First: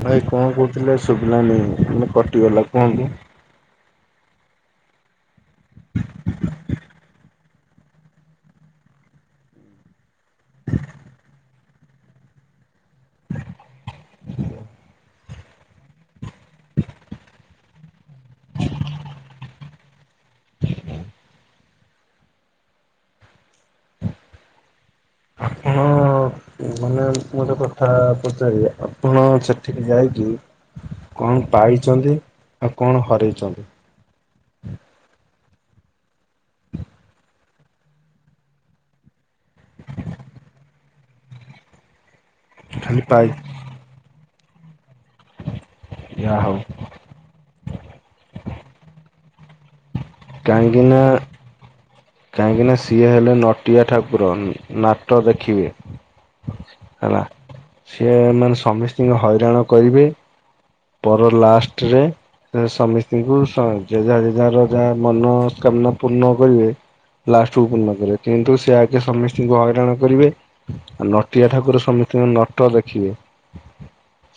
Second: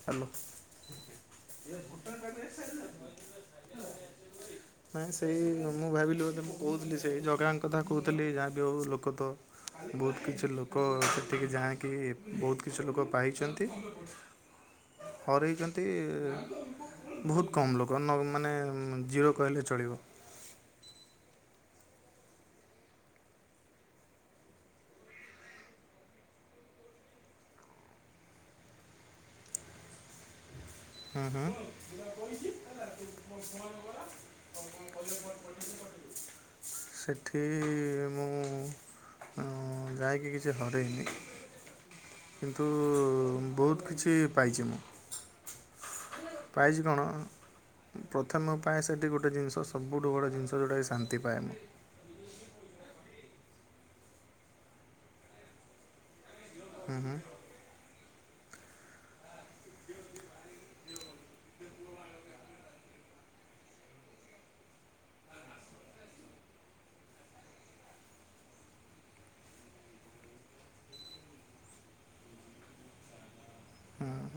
ଭାଇ ହ୍ୟାଲୋ କଣ କୋହୁଥିଲେ ଶୁଭିଲା ନେଇଁ ମାନେ କଟିଗଲା କୁହନ୍ତୁ? ନାଇଁ ସେଇ ମୁଁ ଭାବିଲି ବୋଧେ ମୁଁ କୋହୁଥିଲି ସେଇ ଜଗାଙ୍କ କଥା କୋହୁଥିଲି ଯାହାବି ହୋଉ ଲୋକ ତ ବୋହୁତ କିଛି ଲୋକ ସେଠିକି ଯାହାକି ବୋହୁତ କିଛି ଲୋକ ପାଇଚନ୍ତି। ହରେଇଚନ୍ତି ବୋହୁତ କମ୍ ଲୋକ ନ୍ ମାନେ ଜିରୋ କହିଲେ ଚଳିବ। ଆପଣ ମାନେ ମୁଁ ଗୋଟେ କଥା ପଚାରିବି ଆପଣ ସେଠିକି ଯାଇକି ହୁଁ ହୁଁ। କଣ ପାଇଛନ୍ତି ଆଉ କଣ ହରେଇଛନ୍ତି? ସେଠି ମୁଁ ଉଁ ଯାଇକି କିଛି ହରେଇନି। କିନ୍ତୁ ଖାଲି ପାଇ ବୋହୁତ କିଛି ପାଇଚି ମୁଁ। ଯାହା ହଉ ପାଇଚି କଣ ପ୍ରଥମେ ମୋ ପାଇଁ ସେଠି ଗୋଟେ ଜିନିଷ ସବୁଠୁ ବଡ଼ ଜିନିଷ ଯେଉଁଟାକି କାହିଁକିନା ଶାନ୍ତି ପାଏ ମୁଁ କାହିଁକିନା ସିଏ ହେଲେ ନଟିଆ ଠାକୁର ନାଟ ଦେଖିବେ ହୁଁ ହୁଁ ହେଲା। ସିଏ ମାନେ ସମସ୍ତିକି ହଇରାଣ କରିବେ। ପର ଲାଷ୍ଟରେ ଏ ସମିସ୍ତିଙ୍କୁ ଯେଝା ଯେଝାର ଯା ମନସ୍କାମନା ପୂର୍ଣ୍ଣ କରିବେ। ଲାଷ୍ଟକୁ ପୂର୍ଣ୍ଣ କରିବ, କିନ୍ତୁ ସେ ଆଗେ ସମସ୍ତିଙ୍କୁ ହଇରାଣ କରିବେ। ନଟିଆ ଠାକୁର ସମି [unintelligible] ନଟ ଦେଖିବେ।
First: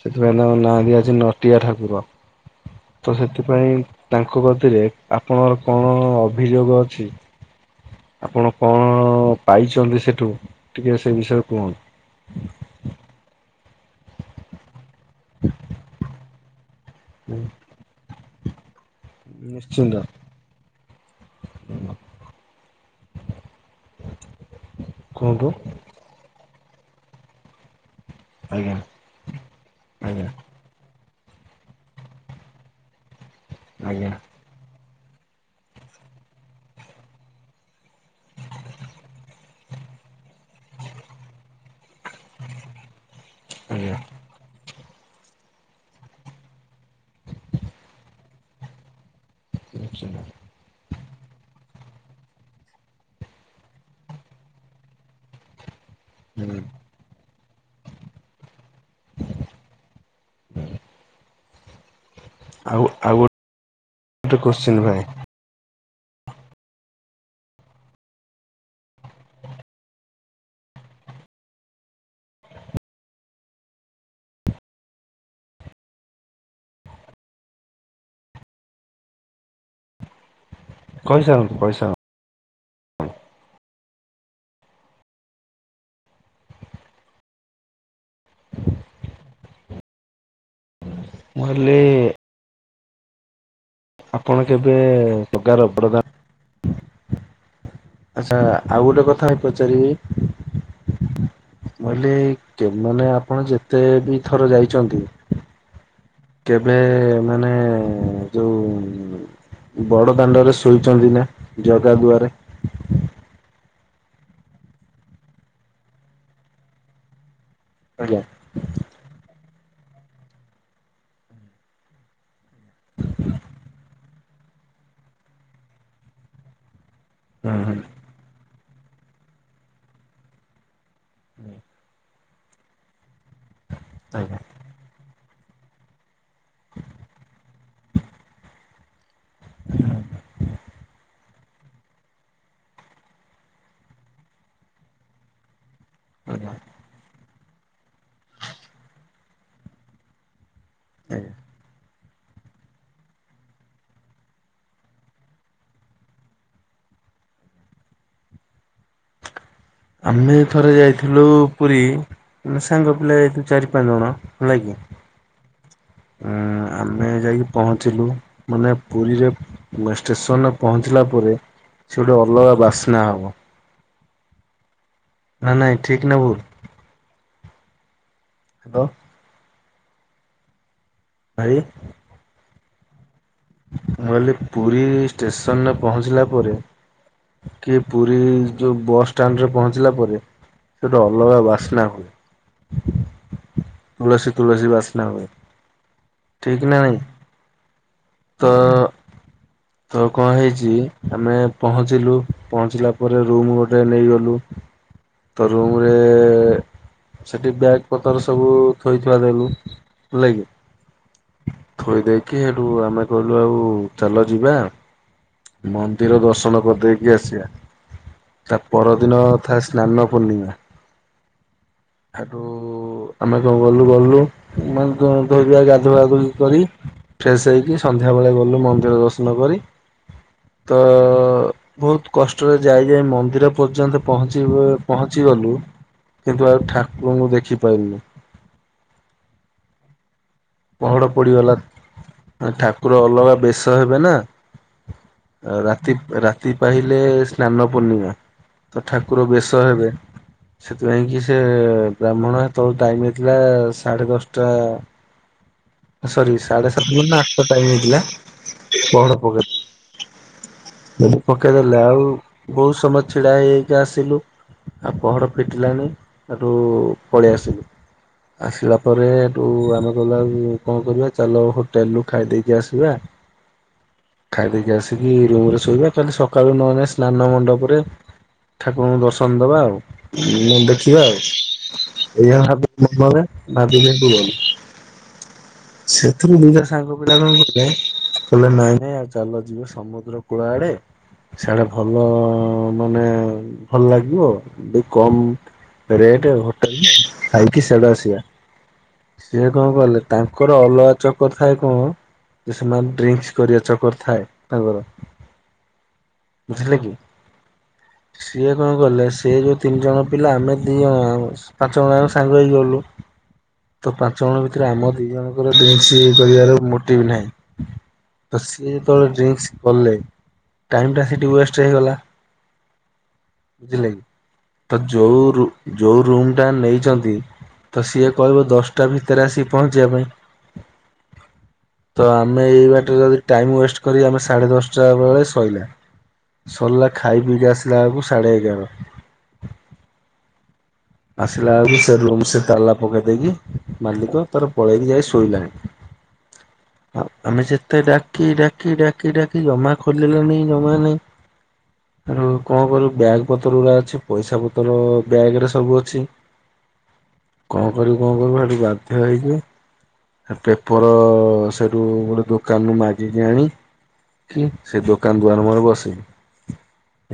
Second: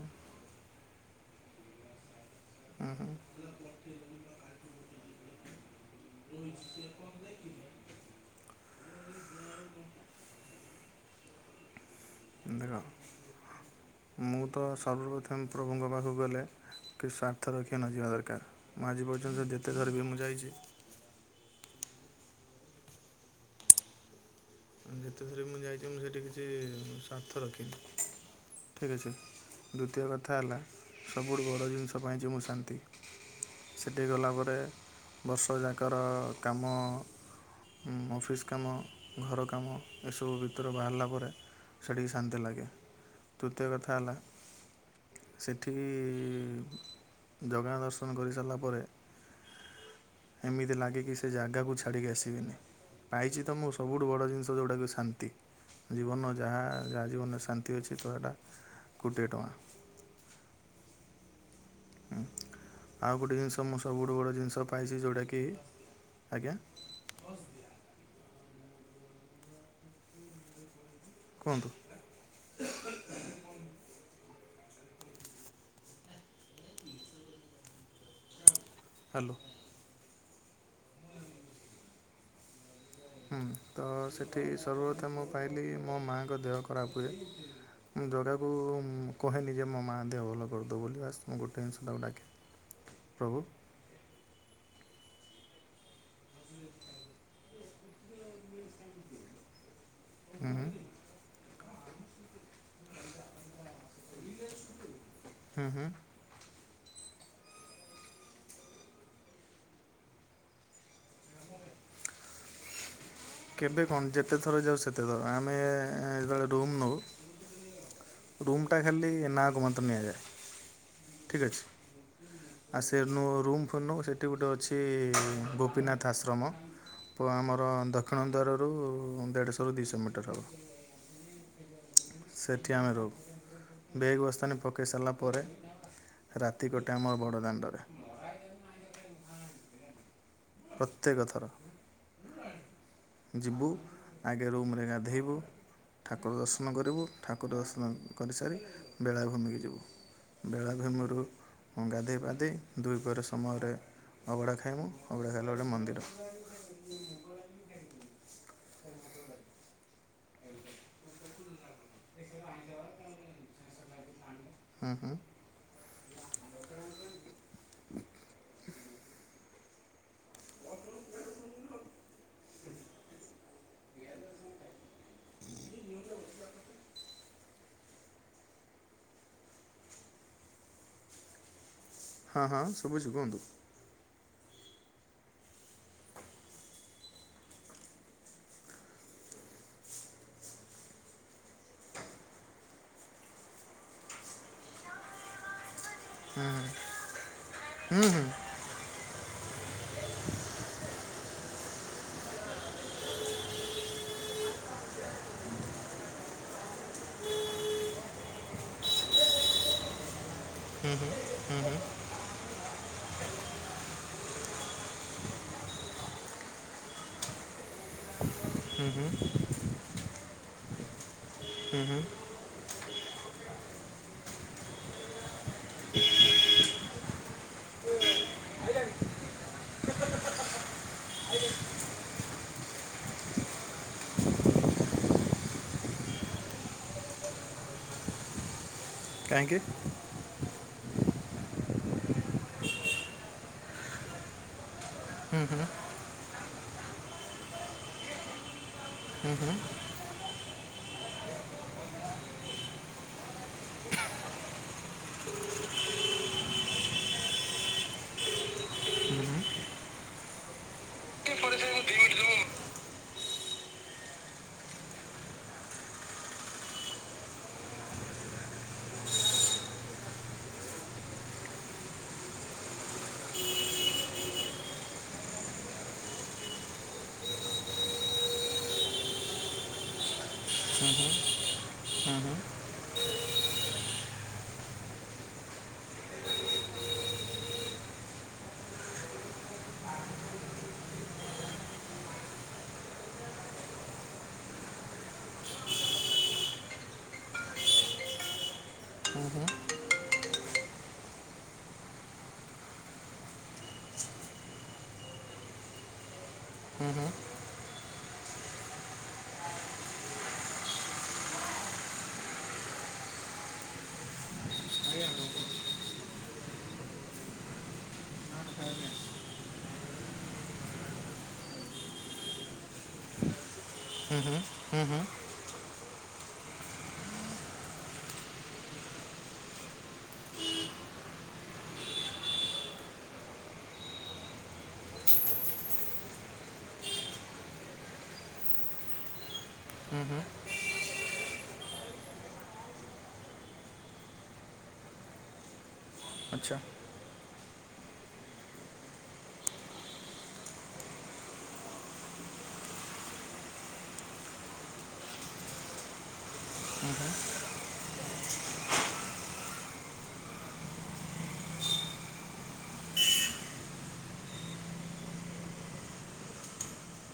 ସେଥିପାଇଁ ତାଙ୍କ ନାଁ ଦିଆଯାଇଚି ନଟିଆ ଠାକୁର। ତ ସେଥିପାଇଁ ତାଙ୍କ କତିରେ ଆ ପଣରଙ୍କର କଣ ଅଭିଯୋଗ ଅଛି। ଆପଣ କଣ ପାଇଚନ୍ତି ସେଠୁ ଟିକେ ସେ ବିଷୟରେ କୁହନ୍ତ। ଦେଖ ମୁଁ ତ ସର୍ବପ୍ରଥମେ ପ୍ରଭୁଙ୍କ ପାଖକୁ ଗଲେ କିଛି ସ୍ୱାର୍ଥ ରଖିବା ନ ଯିବା ଦରକାର। ମୁଁ ଆଜି ପର୍ଯ୍ୟନ୍ତ ଯେତେ ଧର ବିି ମୁଁ ଯାଇଚି। ହୁଁ [inaudible] ଯେତେଥରେ ମୁଁ ଯାଇଛି ମୁଁ ସେଇଠି କିଛି ସ୍ୱାର୍ଥ ରଖିନି। ଆଜ୍ଞା ଠିକ ଅଛି ଦ୍ବିତୀୟ ଆଜ୍ଞା କଥା ହେଲା, ସବୁଠୁ ବଡ଼ ଜିନିଷ ପାଇଛି ମୁଁ ଶାନ୍ତି ସେଠିକି ଆଜ୍ଞା ଗଲା ପରେ ବର୍ଷ ଯାକର କାମ ଅଫିସ୍ କାମ ଘର କାମ ଏସବୁ ଭିତରୁ ବାହାରିଲା ପରେ ସେଠିକି ଶାନ୍ତି ଲାଗେ ତୃତୀୟ କଥା ଆଜ୍ଞା ହେଲା ସେଠି ଜଗା ଦର୍ଶନ କରିସାରିଲା ପରେ ନିଶ୍ଚିନ୍ତ ଏମିତି ଲାଗେ କି ସେ ଜାଗାକୁ ଛାଡ଼ିକି ଆସିବିନି ପାଇଛି ତ ମୁଁ ସବୁଠୁ ବଡ଼ ଜିନିଷ ଯେଉଁଟାକି ଶାନ୍ତି। ଜୀବନ ଯାହା ହୁଁ ଯାହା ଜୀବନରେ ଶାନ୍ତି ଅଛି ତହେଟା କୋଟିଏ ଟଙ୍କା। ଆଉ ଗୋଟେ ଜିନିଷ ମୁଁ ସବୁଠୁ ବଡ଼ ଗୋଟେ ଜିନିଷ କୋଶ୍ଚିନ୍ ଭାଇ ପାଇଛି ଯେଉଁଟାକି ଆଜ୍ଞା, କୁହନ୍ତୁ। ହ୍ୟାଲୋ, କହିସାର କହିସାର। ହୁଁ ତ ସେଠି ସର୍ବପ୍ରଥମେ ମୁଁ ପାଇଲି ମୋ ମାଆଙ୍କ ଦେହ ଖରାପ ହୁଏ। ଜଗାକୁ ମୁଁ କହେନି ଯେ ମୋ ମାଆ ଦେହ ଭଲ କରିଦବ ବୋଲି ବାସ୍ ମୁଁ ଗୋଟେ ଜିନିଷତାକୁ ମାଗେ। ପ୍ରଭୁ, ଆପଣ କେବେ ପ୍ରକାର ଅପ୍ରଦାନ ଆଚଛା ଆଉ ଗୋଟେ କଥା ହେ ପଚାରିବି କହିଲେ ମାନେ ଆପଣ ଯେତେ ଦୁଇଥର ଯାଇଛନ୍ତି କେ ଏବେ ମାନେ ଯୋଉ ବଡ ଦାଣ୍ଡରେ ଶୋଇଛନ୍ତି ନା ଜଗା ଦୁଆରେ? କେବେ କଣ ଯେତେ ଥର ଯାଉ ସେତେ ଥର ଆମେ ଯେତେବେଳେ ରୁମ୍ ନଉ ଆଜ୍ଞା। ରୁମ୍ଟା ଖାଲି ନାକୁ ମାତ୍ର ନିଆଯାଏ ଠିକ୍ ଅଛି। ଆଉ ସେ ନୁ ରୁମ୍ ଫୁନୁ ସେଠି ଗୋଟେ ଅଛି ଗୋପୀନାଥ ଆଶ୍ରମ ହୁଁ ଆମର ହୁଁ ଦକ୍ଷିଣ ଦ୍ୱାରରୁ ଦେଢ଼ଶହରୁ ଦୁଇଶହ ମିଟର ହେବ। ହୁଁ, ସେଠିଆମେ ରହୁ ଆଜ୍ଞା ବେଗବସ୍ତାନି ପକେଇ ସାଲା ପରେ ରାତିକଟେ ଆମର ବଡ଼ ଦାଣ୍ଡରେ। ହଁ [inaudible] ପ୍ରତ୍ୟେକ ଥର ଯିବୁ ଆଗେ ରୁମ୍ରେ ଗାଧେଇବୁ ଠାକୁର ଆଜ୍ଞା ଦର୍ଶନ କରିବୁ ଠାକୁର ଦର୍ଶନ କରିସାରି ବେଳାଭୂମିକୁ ଯିବୁ ବେଳାଭୂମିରୁ ଆଜ୍ଞା ଗାଧେଇ ପାଧେଇ ଦୁଇ ପହର ସମୟରେ ଅବଢା ଖାଇମୁ ଅବଢ଼ା ଖାଇଲାବେଳେେ ମନ୍ଦିର ଆମେ ଥରେ ଯାଇଥିଲୁ ପୁରୀ ମାନେ ସାଙ୍ଗ ପିଲା ଯାଇୁ ଚାରି ପାଞ୍ଚ ଜଣ ହେଲା କି ହୁଁ ହୁଁ ଉଁ ଆମେ ଯାଇ ପହଞ୍ଚିଲୁ ମାନେ ପୁରୀରେ ଷ୍ଟେସନରେ ପହଞ୍ଚିଲା ପରେ ସେ ଗୋଟେ ଅଲଗା ବାସ୍ନା ହବ। ନା ନାଇଁ ଠିକ ନ ଭୁଲ? ହାଲୋ। ଭାଇ, ହଁ ହଁ ଶୁବୁଚି କୁହନ୍ତୁ। ମୁଁ କହଲିି ପୁରୀ ଷ୍ଟେସନରେ ପହଞ୍ଚିଲା ପରେ କିଏ ପୁରୀ ଯୋଉ ବସ୍ ଷ୍ଟାଣ୍ଡ ରେ ପହଞ୍ଚିଲା ପରେ ସେଟା ଅଲଗା ବାସନା ହଏ ତୁଲସୀ ତୁଲସୀ ବାସନା ହୁଏ। ଠିକ ନା ନାଇ ତ ତ କଣ ହେଇଛି ଆମେ ପହଞ୍ଚିଲୁ ପହଞ୍ଚିଲା ପରେ ରୁମ ଗୋଟେ ନେଇଗଲୁ। ତ ରୁମ ରେ ସେଠି ବ୍ୟାଗ ପତର ସବୁ ଥୋଇ ଥୁଆଦେଲୁ ହେଲାକି। ଥୋଇ ଦେଇକି ହେଟୁ ଆମେ କହିଲୁ ଆଉ ଚାଲ ଯିବା। ମନ୍ଦିର ଦର୍ଶନ କରିଦେଇକି ଆସିବା। ତା ପରଦିନ ଥାଏ ସ୍ନାନ ପୂର୍ଣ୍ଣିମା। ହୁଁ ହୁଁ। ହେଠୁ ଆମେ କଣ ଗଲୁ ଗଲୁ ମାନେ ଧର ଗାଧୁଆବାାଧୁ କରି ଫ୍ରେେଶ ହେଇକି ସନ୍ଧ୍ୟାବେେଳେ ଗଲୁ ମନ୍ଦିର ଦର୍ଶନ କରି। ତ ବହୁତ କଷ୍ଟରେ ଯାଇ ଯାଇ ମନ୍ଦିର ପର୍ଯ୍ୟନ୍ତ ପହଞ୍ଚିବ ପହଞ୍ଚି ଗଲୁ କିନ୍ତୁ ଆଉ ଠାକୁରଙ୍କୁ ଦେଖିପାରିଲୁନୁ। କାହିଁକି? ପହଡ ପଡିଗଲା ଠାକୁର ଅଲଗା ବେଶ ହେବେ ନା। ରାତି ରାତି ପାହିଲେ ସ୍ନାନ ପୂର୍ଣ୍ଣିମା। ତ ଠାକୁର ବେଶ ହେବେ। ସେଥିପାଇଁ କି ସେ ବ୍ରାହ୍ମଣ ତୋ ଟାଇମ ହେଇଥିଲା ସାଢେ ଦଶଟା ସରି ସାଢେ ସାତଟା ନା ଆଠଟା ଟାଇମି ହେଇଥିଲା। ତିକେ ପହଡ ପକେ ସେ ହୁଁ ପକେଇଦେଲେ ଆଉ ବହୁତ ସମୟ ଛିଡା ହେଇଇକି ଆସିଲୁ। ଆଉ ପହଡ଼ ଫିଟିଲାଣି ଆଠୁ ପଳେଇ ଆସିଲୁ। ଆସିଲା ପରେ ହେଟୁ ଆମେ ଗଲା କଣ କରିବା ଚାଲ ହୋଟେଲ ରୁ ଖାଇଦେଇକି ଆସିବା। ଖାଇଦକି ଆସିକି ରୁମ ରେ ଶୋଇବା ଖାଲି ସକାଳୁ ନହଲେ ସ୍ନାନ ମଣ୍ଡପରେ ଠାକୁରଙ୍କୁ ଦର୍ଶନ ଦବା ଆଉ। ଦେଖିବା ଆଉ ହୁଁ ଏଇଆ ଭାବିକିମନରେ ଭା ବିକିହେଟୁ ଗଲୁ ସେଥିରୁ ଦୁ ତ ସାଙ୍ଗ ପିଲା କଣ କରିଲେ। କହିଲଲେ ନାଇଁ ନାଇଁ ଆଉ ଚାଲ ଯିବେ ସମୁଦ୍ର କୂଳା ଆଡେ ସାଡେ ଭଲ ମାନେ ଭଲ ଲାଗିବ ବିକମ। ରେଟ ହୋଟେଲ ଖାଇକି ସାଦୁ ଆସି ବା। ସେି କଣ କଲେ ତାଙ୍କର ଅଲଗା ଚକର ଥାଏ କଣ। ସେମାନେ ଡ୍ରିଙ୍କସ କରିବା ଚକର ଥାଏ ତାଙ୍କର। ବୁଝିଲିଲେ କି? ସିଏ କଣ କଲେ ସେି ଯୋଉ ତିନି ଜଣ ପିଲା ଆମେ ଦି ଜଣ ପାଞ୍ଚ ଜଣ ଆ ସାଙ୍ଗ ହେଇକଗଲୁ। ତ ପାଞ୍ଚ ଜଣ ଭିତରେ ଆମ ଦି ଜଣଙ୍କର ଡ କରିବାର ମୋଟିଭ ନାହିଁ। ତ ସିଏ ଯେତେବେ ଡ୍ରି କଲେ ଟାଇମ ଟା ସେଠି ୱଷ୍ଟ ହେଇଗଲା। ବୁଝିଲ ତ ଜୋରୁ ଯେଉ ରୁମ୍ଟା ନେଇଛନ୍ତି ତ ସିଏ କହିବ ଦଶ ତଭି ତେରାସିୀ ପହଞ୍ଚିବା ପାଇଁ। ତ ଆମେ ଏଇ ବାଟ ଯଦ ଟାଇମ ୱେଷ୍ଟ କରି ଆମେ ସାଢେ ଦଶଟା ବେଳେ ସୋଇଲା। ସରିଲା ଖାଇ ପିଇକି ଆସିଲା ବେଳକୁ ସାଢେ ଏଗାର। ହୁ ହୁଁ। ଆସିଲା ବେଳକୁ ସେ ରୁମ ସେ ତାଲା ପକେଇ ଦେଇକି ମାଲିକ ତାର ପଳେଇକି ଯାଇ ଶୋଇଲାଣି। ଆଚ୍ଛା। ଆଉ ଆମେ ଯେତେ ଡାକି ଡାକି ଡାକି ଡାକି ଜମା ଖୋଲିଲାନି ଜମା ନାଇଁ। ଆଉ କଣ କରିବୁ ବ୍ୟାଗ୍ ପତ୍ର ଗୁଡା ଅଛି ପଇସା ପତ୍ର ବ୍ୟାଗ ରେ ସବୁ ଅଛି କଣ କରିବୁ କଣ କରିବୁ ହେଠୁ ବାଧ୍ୟ ହେଇକି? ପେପର ସେଠୁ ଗୋଟେ ଦୋକାନରୁ ମାଜିିକି ଆଣି। କି ସେ ଦୋକାନ ଦୁାର ମୁହିଁରେ ବସିଲୁ।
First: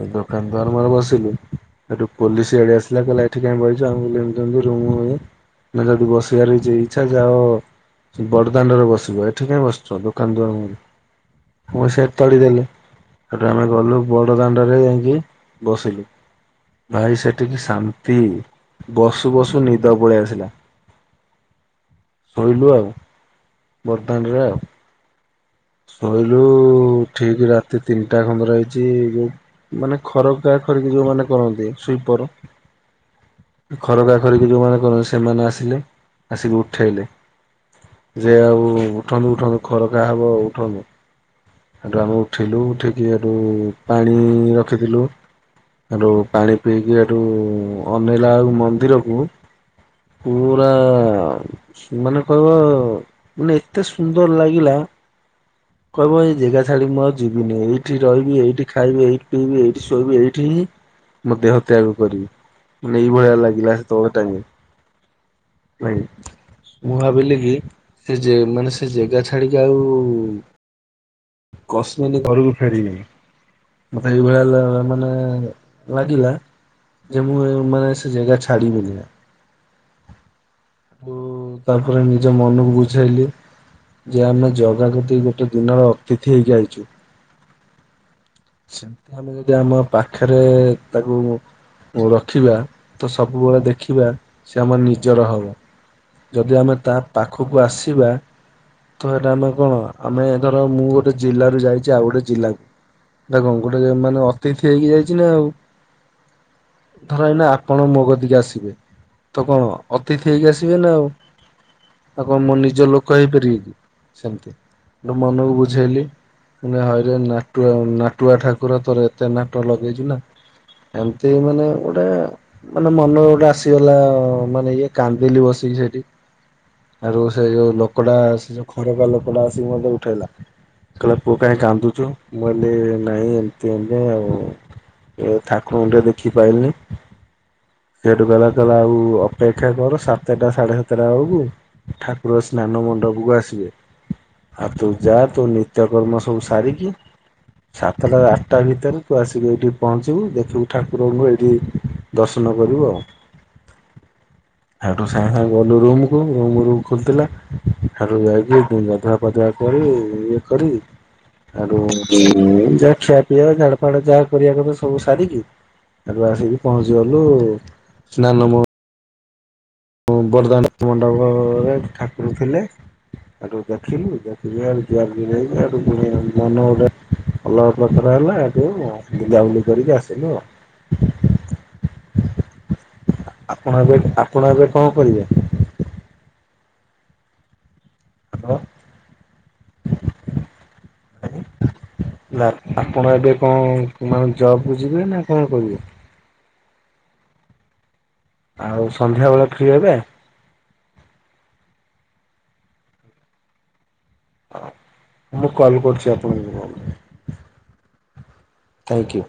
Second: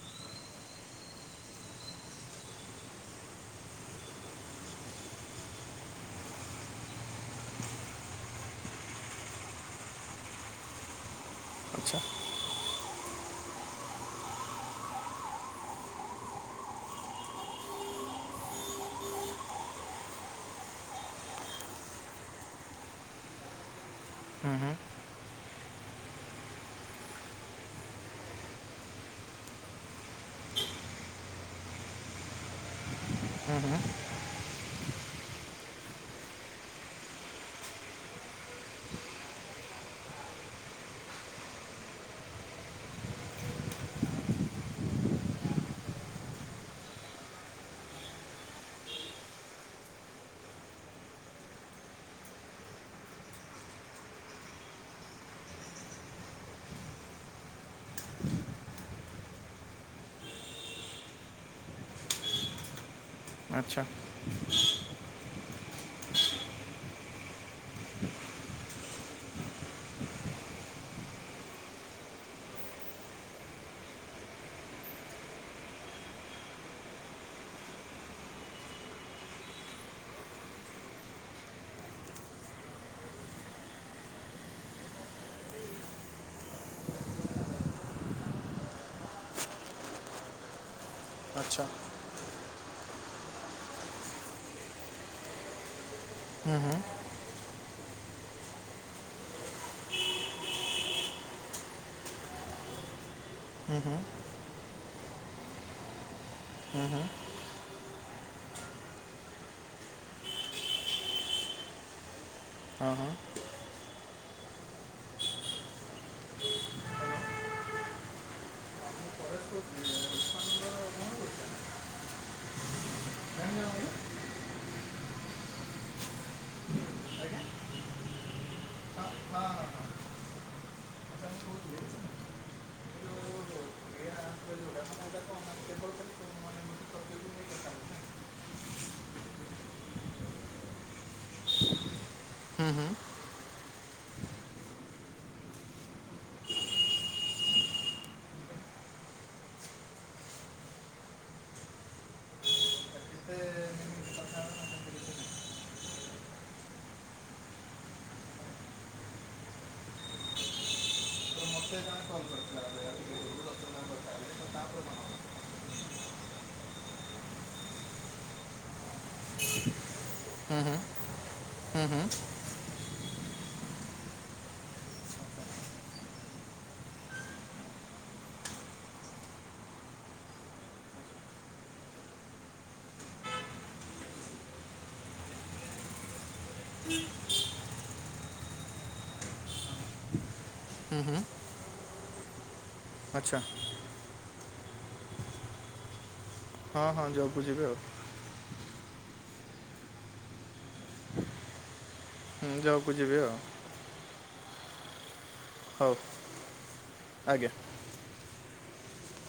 ଏ ଦୋକାନ ଦୁଆର ମୁଁହରେ ବସିଲୁ ଏଠୁ ପେଲିଶିଗଡି ଆସିଲା କ ଏଠି କାଇଁ ବଇଛ ଆମେ କଇଲୁ ଏମତି ଏମତି ରୁମ ଗଲେ ମାନେ ଯଦି ବସି ବାର ଇଚ୍ଛା ଯାଅ। ସେଇ ବଡ଼ଦାଣ୍ଡରେ ବସିବ ଏଠି କାଇଁ ବସିଛ ଦୋକାନ ଦୁଆର ମୁହଁରେ। ମୁ ଆଚ୍ଛା ସେ ତଡ଼ି ଦେଲେ। ସେଠୁ ଆମେ ଗଲୁ ବଡ ଦାଣ୍ଡରେ ଯାଇକି ବସିଲୁ ଭାଇ ସେଠି କି ସାନ ଶାନ୍ତି ବସୁ ବସୁ ନିଦ ପଳେଇ ଆସିଲା। ଶୋଇଲୁ ଆଉ ବଡଦାଣ୍ଡ ରେ ଆଉ। ହୁଁ ଶୋଇଲୁ ଠିକ ରାତି ତିନିଟା ଖଣ୍ଡରେ ହେଇଛି ଯୋଉ ମାନେ ଖରକା ଖରିକି ଯୋଉ ମାନେ କରନ୍ତି ସ୍ଵିପର ଖରକା ଖରି କି ଯୋଉମାନେ କରନ୍ତି ସେମାନେ ଆସିଲେ ଆସିକି ଉଠେଇଲେ। ଯେ ଆଉ ଉଠନ୍ତୁ ଉଠନ୍ତୁ ଖରକା ହବ ଉଠନ୍ତୁ। ସେଠୁ ଆମେ ଉଠିଲୁ ଉଠିକି ହେଟୁ ପାଣି ରଖିଥିଲୁ। ହେଟୁ ପାଣି ପିଇକି ହେଟୁ ଅନେଇଲା ବେଳକୁ ମନ୍ଦିରକୁ। ପୁରା ମାନେ କହିବ ମାନେ ଏତେ ସୁନ୍ଦର ଲାଗିଲା। କହିବ ଏଇ ଯେଗା ଛାଡି ମୁଁ ଆଉ ଯିବିନି ଏଇଠି ରହିବି ଏଇଠି ଖାଇବି ଏଇଠି। ପିବି ଏଇଠି ଶୋଇବି ଏଇଠି ହିଁ ମୋ ଦେହ ତ୍ୟାଗ କରିବି। ମାନେ ଏଇ ଭଳିଆ ଲାଗିଲା ଆଚ୍ଛା ସେତ ବେଳ ଟାଇମ ରେ ଭାଇ। ମୁ ଭାବିଲି କି ସେ ଯେ ମାନେ ସେ ଯେଗା ଛାଡିକି ଆଉ। କସ୍ମିନ୍ ଘରକୁ ଫେରିବିନି। ମତେ ଏଇଭଳିଆ ଲା ମାନେ ଲାଗିଲା। ଯେ ମୁ ଉ ମାନ ସେ ଜାଗା ଛାଡ଼ି ବିନି ଆ। ଆଉ ତାପରେ ନିଜ ମନକୁ ବୁଝେଇଲି। ଯେ ଆମେ ଜଗା କତିକି ଗୋଟେ ଦିନର ଅତିଥି ହେଇକି ଆଇଛୁ। ସେମିତି ଆମେ ଯଦି ଆମ ପାଖରେ ତାକୁ ଆଚ୍ଛା ରଖିବା। ତ ସବୁବେଳେ ଦେଖିବା ସେ ଆମର ନିଜର ହବ। ଯଦି ଆମେ ତା ପାଖକୁ ଆସିବା। ତ ହେଟା ଆମେ କଣ ଆମେ ଧର ମୁଁ ଗୋଟେ ଜିଲ୍ଲାରୁ ଯାଇଛି ଆଉ ଗୋଟେ ଜିଲ୍ଲାକୁ। ଦେଖ ହୁଁ ଗୋଟେ ହୁଁ ମାନେ ଅତିଥି ହେଇକି ଯାଇଛି ନା ଆଉ। ହୁଁ ଧର ଏଇ ନା ଆପଣ ମୋ କତି କି ଆସିବେ ତ କଣ ଅତିଥି ହେଇକି ଆସିବେ ନା ଆଉ। ଆଉ କଣ ମୋ ନିଜ ହଁ ଲୋକ ହଁ ହେଇପାରିବେ କି। ସେମତି ସେଟୁ ମନକୁ ବୁଝେଇଲି ହଇରେ ନାଟୁଆ। ନାଟୁଆ ଠାକୁର ତୋର ଏତେ ନାଟ ଲଗେଇଛୁ ନା। ଏମତି ମାନେ ଗୋଟା ମାନେ ମନ ଗୋଟା ଆସିଗଲା ମାନେ ଇଏ କାନ୍ଦିଲି ବସି। ସେଠି ସେଠୁ ସେ ଯୋଉ ଲୋକଟା ସେ ଯୋଉ। ଖରେବା ଲୋକ ଟା ଆସିକି ମତେ ଉଠେଇଲା କହିଲା ପୁଅ କାଇଁ କାନ୍ଦୁଛୁ ମୁ କଇଲି। ନାଇଁ ଏମତି ଅନ୍ଦ ଆଉ ଠାକୁରଙ୍କୁ ଟିକେ ଦେଖି ପାଇଲିନି। ସେଇଠୁ କଇଲା ତାଲେ ଆଉ ଅପେକ୍ଷା କର ସାତଟା ସାଢେ ସାତଟା। ଆକୁ ଠାକୁର ସ୍ନାନ ମଣ୍ଡପ କୁ ଆସିବେ। ଆଉ ତୁ ଯା ତୁ ନିତ୍ୟକର୍ମ ସବୁ ସାରିକି। ସାତଟାରୁ ଆଠଟା ଭିତରେ ତୁ ଆସିକି ଏଇଠି ପହଞ୍ଚିବୁ ଦେଖିବୁ ଠାକୁରଙ୍କୁ ଏଇଠି। ଦର୍ଶନ କରିବୁ ଆଉ। ହେଟୁ ସାଙ୍ଗେ ସାଙ୍ଗେ ଗଲୁ ରୁମ କୁ ରୁମ୍ ରୁମ୍ ଖୋଲିଥିଲା। ହାଡ଼ୁରୁ ଯାଇକି ଏ ଗାଧୁଆ ପାଧୁଆ କରି ଇଏ କରି ହୁଁ ହାଡ଼ୁ। ହୁଁ ଯାହା ଖିଆ ପିଇବା ଝାଡ଼ା ଫାଡା ଯାହା କରିବା କଥା ସବୁ ସାରିକି। ସେଠୁ ଆସିକି ପହଞ୍ଚିଗଲୁ ସ୍ନାନ ମ ବଡଦାଣ୍ଡ ମଣ୍ଡପରେ ଠାକୁର ଥିଲେ। ସେଠୁ ଦେଖିଲୁ ଦେଖିଲି ଆଉ ଜିଆ ଜି ନାଇକି ସେଠୁ ପୁଣୀ ମନ ହଉଥାଏ। ଭଲ ପ୍ରକାର ହେଲା ହେଠୁ ବୁିଲ ବୁଲି କରିକି ଆସିଲୁ ଆଉ। ଆପଣ ଏବେ ଆପଣ ଏବେ କଣ କରିବେ। ହାଲୋ। ହୁଁ ହୁଁ ନା ଆପଣ ଏବେ ଆଚ୍ଛା କଣ ମାନେ ଜବ୍ କୁ ଯିବେ ନା କଣ କିରିବେ? ହଁ ହଁ ଜବ୍ କୁ ଯିବି ଆଉ। ଆଉ ସନ୍ଧ୍ୟାବେଳେ ଫ୍ରି ହେବେ? ହୁଁ ଜବ୍ କୁ ଯିବି ଆଉ। ମୁଁ କଲ୍ ହଉ କରୁଚି ଆପଣ [inaudible] ଆଜ୍ଞା ଥ୍ୟାଙ୍କୟୁ।